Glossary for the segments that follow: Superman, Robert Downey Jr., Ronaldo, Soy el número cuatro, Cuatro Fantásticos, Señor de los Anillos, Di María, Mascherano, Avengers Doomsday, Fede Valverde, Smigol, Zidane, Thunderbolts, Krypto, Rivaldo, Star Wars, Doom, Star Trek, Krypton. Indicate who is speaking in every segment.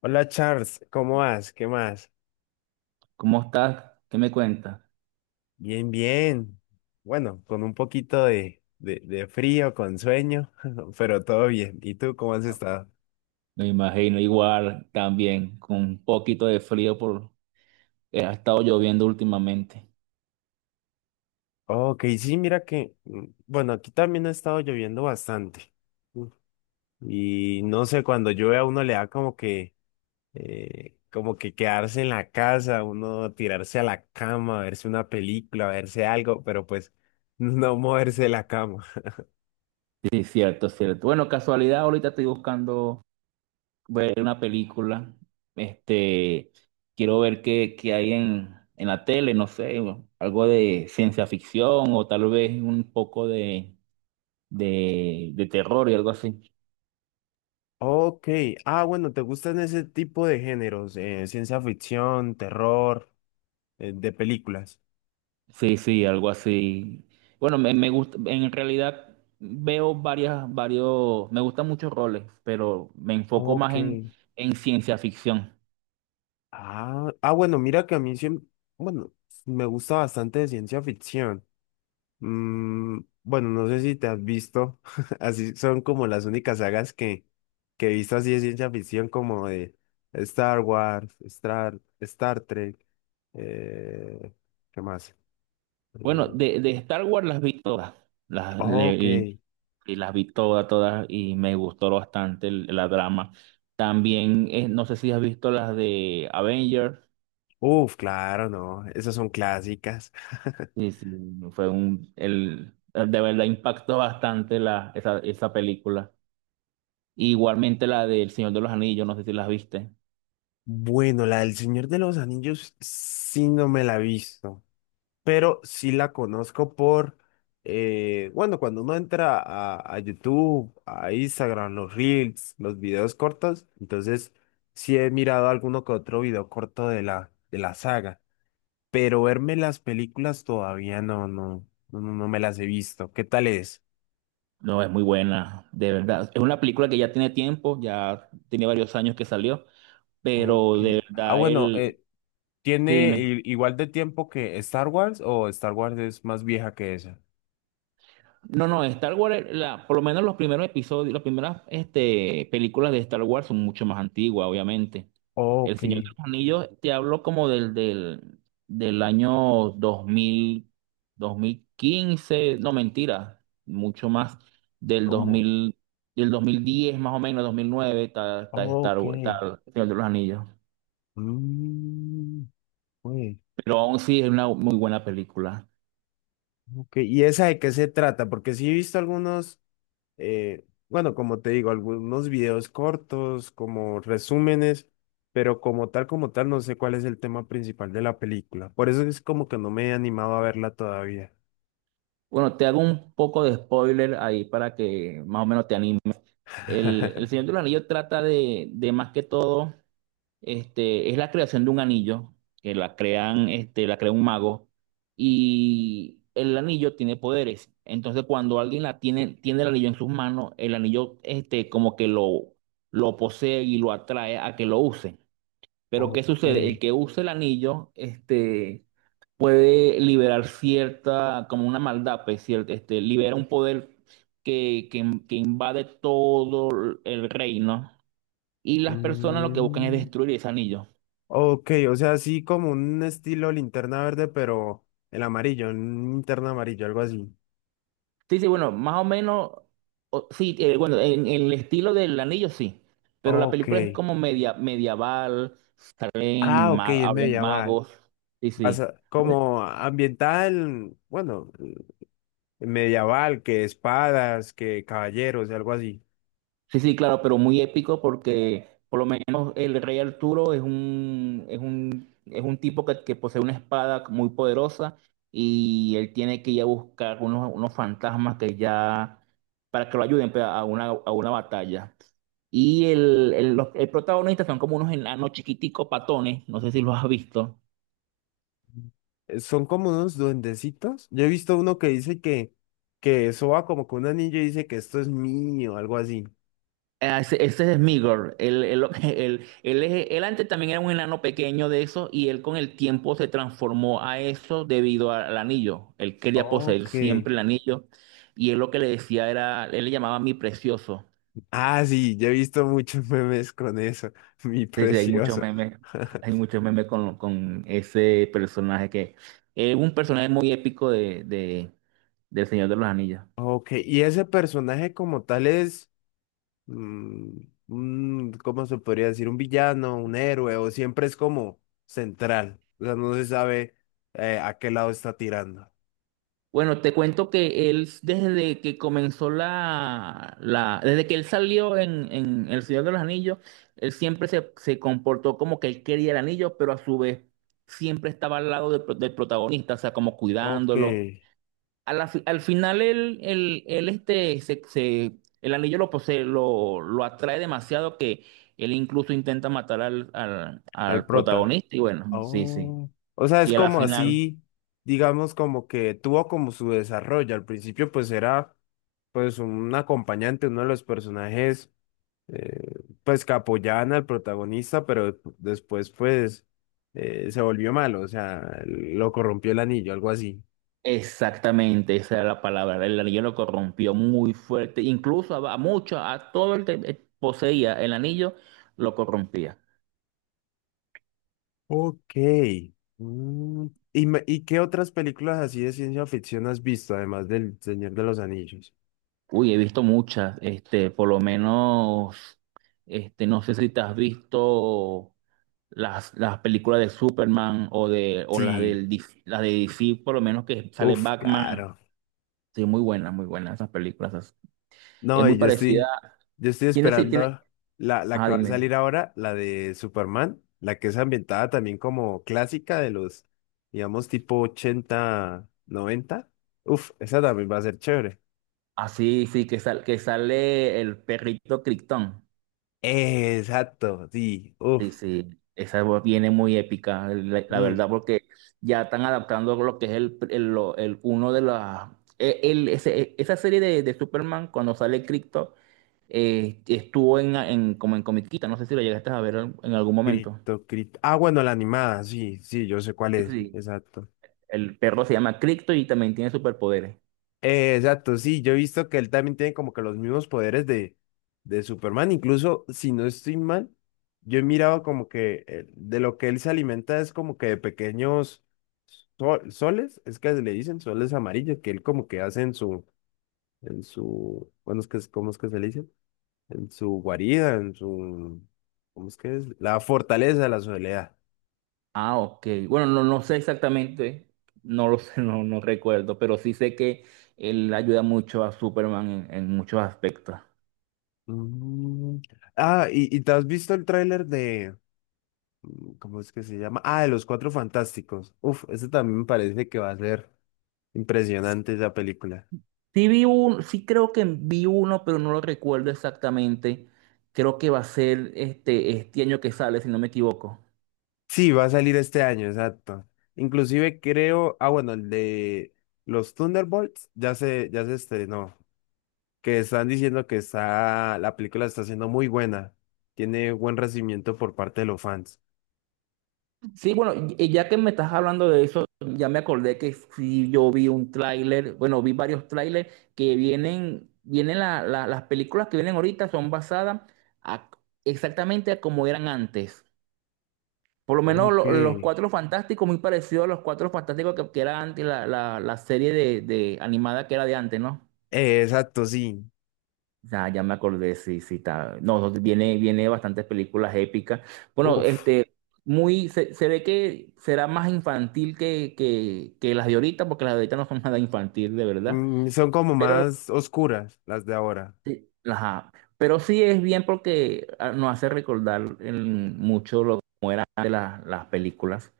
Speaker 1: Hola Charles, ¿cómo vas? ¿Qué más?
Speaker 2: ¿Cómo estás? ¿Qué me cuentas?
Speaker 1: Bien, bien. Bueno, con un poquito de frío, con sueño, pero todo bien. ¿Y tú cómo has estado?
Speaker 2: Me imagino igual también, con un poquito de frío por ha estado lloviendo últimamente.
Speaker 1: Ok, sí, mira que, bueno, aquí también ha estado lloviendo bastante. Mm. Y no sé, cuando llueve a uno le da como que quedarse en la casa, uno tirarse a la cama, verse una película, verse algo, pero pues no moverse de la cama.
Speaker 2: Sí, cierto, cierto. Bueno, casualidad, ahorita estoy buscando ver una película. Este, quiero ver qué, qué hay en la tele, no sé, algo de ciencia ficción o tal vez un poco de terror y algo así.
Speaker 1: Ok, ah, bueno, ¿te gustan ese tipo de géneros? Ciencia ficción, terror, de películas.
Speaker 2: Sí, sí, algo así. Bueno, me gusta, en realidad veo varias, varios, me gustan muchos roles, pero me enfoco más
Speaker 1: Ok.
Speaker 2: en ciencia ficción.
Speaker 1: Ah, ah, bueno, mira que a mí siempre, bueno, me gusta bastante de ciencia ficción. Mm, bueno, no sé si te has visto, así son como las únicas sagas que he visto así de ciencia ficción, como de Star Wars, Star Trek, eh, ¿qué más?
Speaker 2: Bueno,
Speaker 1: Mm,
Speaker 2: de Star Wars las vi todas, las, le-
Speaker 1: ok.
Speaker 2: y, y las vi todas, todas, y me gustó bastante la drama. También, no sé si has visto las de Avengers,
Speaker 1: Uf, claro, no, esas son clásicas.
Speaker 2: sí, sí, fue de verdad impactó bastante esa película. Igualmente la del Señor de los Anillos, no sé si las viste.
Speaker 1: Bueno, la del Señor de los Anillos sí no me la he visto, pero sí la conozco por, bueno, cuando uno entra a YouTube, a Instagram, los Reels, los videos cortos, entonces sí he mirado alguno que otro video corto de la saga, pero verme las películas todavía no, no, no, no no me las he visto. ¿Qué tal es?
Speaker 2: No, es muy buena, de verdad. Es una película que ya tiene tiempo, ya tiene varios años que salió,
Speaker 1: Ok.
Speaker 2: pero de
Speaker 1: Ah,
Speaker 2: verdad
Speaker 1: bueno,
Speaker 2: él...
Speaker 1: eh,
Speaker 2: Sí,
Speaker 1: ¿Tiene
Speaker 2: dime.
Speaker 1: igual de tiempo que Star Wars o Star Wars es más vieja que esa?
Speaker 2: No, no, Star Wars, la, por lo menos los primeros episodios, las primeras películas de Star Wars son mucho más antiguas, obviamente. El
Speaker 1: Ok,
Speaker 2: Señor de los Anillos, te hablo como del, del año 2000, 2015, no mentira, mucho más del dos
Speaker 1: ¿cómo?
Speaker 2: mil, del 2010 más o menos, 2009, está, está Star
Speaker 1: Ok.
Speaker 2: Wars, está El Señor de los Anillos.
Speaker 1: Mm, pues,
Speaker 2: Pero aún sí es una muy buena película.
Speaker 1: ok. ¿Y esa de qué se trata? Porque sí he visto algunos, bueno, como te digo, algunos videos cortos, como resúmenes, pero como tal, no sé cuál es el tema principal de la película. Por eso es como que no me he animado a verla todavía.
Speaker 2: Bueno, te hago un poco de spoiler ahí para que más o menos te... El Señor del Anillo trata de más que todo, este, es la creación de un anillo, que la crean, este, la crea un mago, y el anillo tiene poderes. Entonces, cuando alguien la tiene, tiene el anillo en sus manos, el anillo, este, como lo posee y lo atrae a que lo use. Pero ¿qué
Speaker 1: Ok.
Speaker 2: sucede? El que use el anillo, este, puede liberar cierta, como una maldad, pues, este, libera un poder que invade todo el reino y las personas lo que buscan es
Speaker 1: Mm.
Speaker 2: destruir ese anillo.
Speaker 1: Ok, o sea, así como un estilo linterna verde, pero el amarillo, un linterna amarillo, algo así.
Speaker 2: Sí, sí, bueno, más o menos, o- sí, bueno, en el estilo del anillo sí, pero la
Speaker 1: Ok.
Speaker 2: película es como media, medieval, salen
Speaker 1: Ah, ok, es
Speaker 2: hablan
Speaker 1: medieval.
Speaker 2: magos, sí, sí.
Speaker 1: Como ambientada en, bueno, medieval, que espadas, que caballeros, algo así.
Speaker 2: Sí, sí, claro, pero muy épico porque por lo menos el rey Arturo es un tipo que posee una espada muy poderosa y él tiene que ir a buscar unos fantasmas que ya, para que lo ayuden pues, a una batalla. Y el protagonista son como unos enanos chiquiticos patones, no sé si los has visto.
Speaker 1: Son como unos duendecitos. Yo he visto uno que dice que eso va como con un anillo y dice que esto es mío, algo así.
Speaker 2: Ah, ese es Smigol. Él antes también era un enano pequeño de eso y él con el tiempo se transformó a eso debido al anillo. Él quería poseer
Speaker 1: Ok.
Speaker 2: siempre el anillo y él lo que le decía era, él le llamaba mi precioso.
Speaker 1: Ah, sí, yo he visto muchos memes con eso, mi
Speaker 2: Entonces,
Speaker 1: precioso.
Speaker 2: hay muchos memes con ese personaje que es un personaje muy épico del Señor de los Anillos.
Speaker 1: Ok, y ese personaje como tal es, mm, ¿cómo se podría decir? ¿Un villano, un héroe? ¿O siempre es como central? O sea, no se sabe a qué lado está tirando.
Speaker 2: Bueno, te cuento que él, desde que comenzó desde que él salió en El Señor de los Anillos, él siempre se comportó como que él quería el anillo, pero a su vez siempre estaba al lado del protagonista, o sea, como
Speaker 1: Ok,
Speaker 2: cuidándolo. A la al final él, este, el anillo lo posee, lo atrae demasiado que él incluso intenta matar
Speaker 1: al
Speaker 2: al
Speaker 1: prota.
Speaker 2: protagonista y bueno, sí, sí.
Speaker 1: Oh. O sea, es
Speaker 2: Y a la
Speaker 1: como
Speaker 2: final...
Speaker 1: así, digamos, como que tuvo como su desarrollo. Al principio pues era pues un acompañante, uno de los personajes eh, pues que apoyaban al protagonista, pero después pues se volvió malo, o sea, lo corrompió el anillo, algo así.
Speaker 2: Exactamente, esa era la palabra. El anillo lo corrompió muy fuerte. Incluso a mucho, a todo el que poseía el anillo, lo corrompía.
Speaker 1: Ok. Mm, ¿Y qué otras películas así de ciencia ficción has visto, además del Señor de los Anillos?
Speaker 2: Uy, he visto muchas, este, por lo menos, este, no sé si te has visto las películas de Superman o de, o las
Speaker 1: Sí,
Speaker 2: del DC, las de DC, por lo menos que sale
Speaker 1: uf,
Speaker 2: Batman.
Speaker 1: claro.
Speaker 2: Sí, muy buenas esas películas. Es
Speaker 1: No,
Speaker 2: muy
Speaker 1: y yo
Speaker 2: parecida.
Speaker 1: estoy, yo estoy
Speaker 2: Tiene, sí, tiene.
Speaker 1: esperando la, la
Speaker 2: Ah,
Speaker 1: que va a
Speaker 2: dime.
Speaker 1: salir ahora, la de Superman, la que es ambientada también como clásica de los, digamos, tipo 80 noventa. Uf, esa también va a ser chévere.
Speaker 2: Ah, sí, sí, que sale el perrito Krypton.
Speaker 1: Exacto, sí,
Speaker 2: Sí,
Speaker 1: uf.
Speaker 2: sí, esa voz viene muy épica, la
Speaker 1: mm,
Speaker 2: verdad, porque ya están adaptando lo que es uno de las... esa serie de Superman, cuando sale Krypto, estuvo como en comiquita, no sé si lo llegaste a ver en algún momento.
Speaker 1: cripto, cripto. Ah, bueno, la animada, sí, sí, yo sé cuál
Speaker 2: Sí,
Speaker 1: es,
Speaker 2: sí,
Speaker 1: exacto.
Speaker 2: el perro se llama Krypto y también tiene superpoderes.
Speaker 1: Exacto, sí, yo he visto que él también tiene como que los mismos poderes de Superman, incluso si no estoy mal, yo he mirado como que de lo que él se alimenta es como que de pequeños soles, es que le dicen soles amarillos, que él como que hace en su, bueno, es que, ¿cómo es que se le dice? En su guarida, en su, ¿cómo es que es? La fortaleza de la soledad.
Speaker 2: Ah, ok. Bueno, no, no sé exactamente, no lo sé, no, no recuerdo, pero sí sé que él ayuda mucho a Superman en muchos aspectos.
Speaker 1: Mm. Ah, y te has visto el tráiler de, ¿cómo es que se llama? Ah, de los Cuatro Fantásticos. Uf, ese también me parece que va a ser impresionante esa película.
Speaker 2: Sí sí creo que vi uno, pero no lo recuerdo exactamente. Creo que va a ser este año que sale, si no me equivoco.
Speaker 1: Sí, va a salir este año, exacto. Inclusive creo, ah, bueno, el de los Thunderbolts ya se estrenó, que están diciendo que está, la película está siendo muy buena, tiene buen recibimiento por parte de los fans.
Speaker 2: Sí, bueno, y- ya que me estás hablando de eso, ya me acordé que sí yo vi un tráiler, bueno, vi varios tráilers que vienen, vienen las películas que vienen ahorita son basadas a- exactamente a como eran antes. Por lo menos
Speaker 1: Ok.
Speaker 2: los
Speaker 1: Eh,
Speaker 2: Cuatro Fantásticos, muy parecido a los Cuatro Fantásticos que era antes la serie de animada que era de antes, ¿no?
Speaker 1: exacto, sí.
Speaker 2: Ya, ya me acordé, sí, sí, está. No, no, viene, viene bastantes películas épicas. Bueno,
Speaker 1: Uf.
Speaker 2: este, muy, se ve que será más infantil que las de ahorita, porque las de ahorita no son nada infantil, de verdad.
Speaker 1: Son como
Speaker 2: Pero,
Speaker 1: más oscuras las de ahora.
Speaker 2: ajá, pero sí es bien porque ah, nos hace recordar en mucho lo como eran antes las películas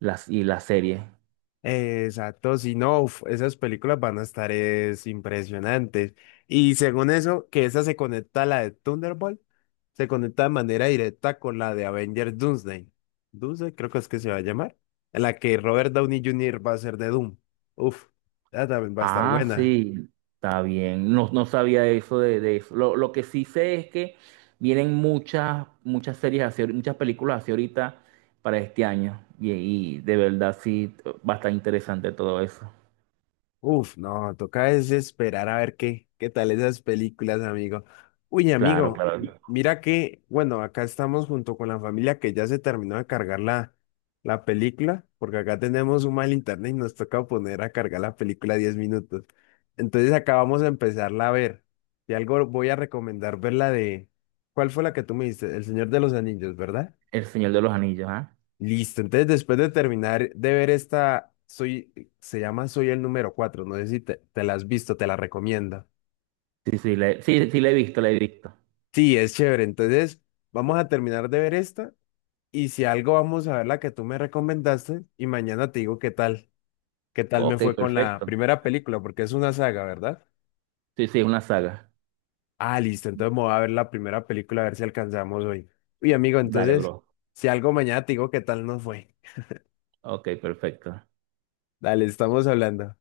Speaker 2: y las series.
Speaker 1: Exacto, si no, uf, esas películas van a estar es, impresionantes. Y según eso, que esa se conecta a la de Thunderbolt, se conecta de manera directa con la de Avengers Doomsday. Doomsday, creo que es que se va a llamar. En la que Robert Downey Jr. va a ser de Doom. Uf, esa también va a estar
Speaker 2: Ah,
Speaker 1: buena.
Speaker 2: sí, está bien. No, no sabía eso de eso. Lo que sí sé es que vienen muchas, muchas series así, muchas películas así ahorita para este año. Y de verdad sí va a estar interesante todo eso.
Speaker 1: Uf, no, toca es esperar a ver qué tal esas películas, amigo. Uy,
Speaker 2: Claro,
Speaker 1: amigo,
Speaker 2: claro.
Speaker 1: mira que, bueno, acá estamos junto con la familia que ya se terminó de cargar la película, porque acá tenemos un mal internet y nos toca poner a cargar la película 10 minutos. Entonces acá vamos a empezarla a ver. Y algo voy a recomendar ver la de, ¿cuál fue la que tú me diste? El Señor de los Anillos, ¿verdad?
Speaker 2: El Señor de los Anillos, ¿ah?
Speaker 1: Listo, entonces después de terminar de ver esta, soy, se llama Soy el número cuatro, no sé si te la has visto, te la recomiendo.
Speaker 2: Sí, sí, sí, sí, la he visto, la he visto.
Speaker 1: Sí, es chévere, entonces vamos a terminar de ver esta y si algo vamos a ver la que tú me recomendaste y mañana te digo qué tal, me
Speaker 2: Ok,
Speaker 1: fue con la
Speaker 2: perfecto.
Speaker 1: primera película, porque es una saga, ¿verdad?
Speaker 2: Sí, sí, es una saga.
Speaker 1: Ah, listo, entonces me voy a ver la primera película a ver si alcanzamos hoy. Uy, amigo,
Speaker 2: Dale,
Speaker 1: entonces,
Speaker 2: bro.
Speaker 1: si algo mañana te digo qué tal nos fue.
Speaker 2: Ok, perfecto.
Speaker 1: Dale, estamos hablando.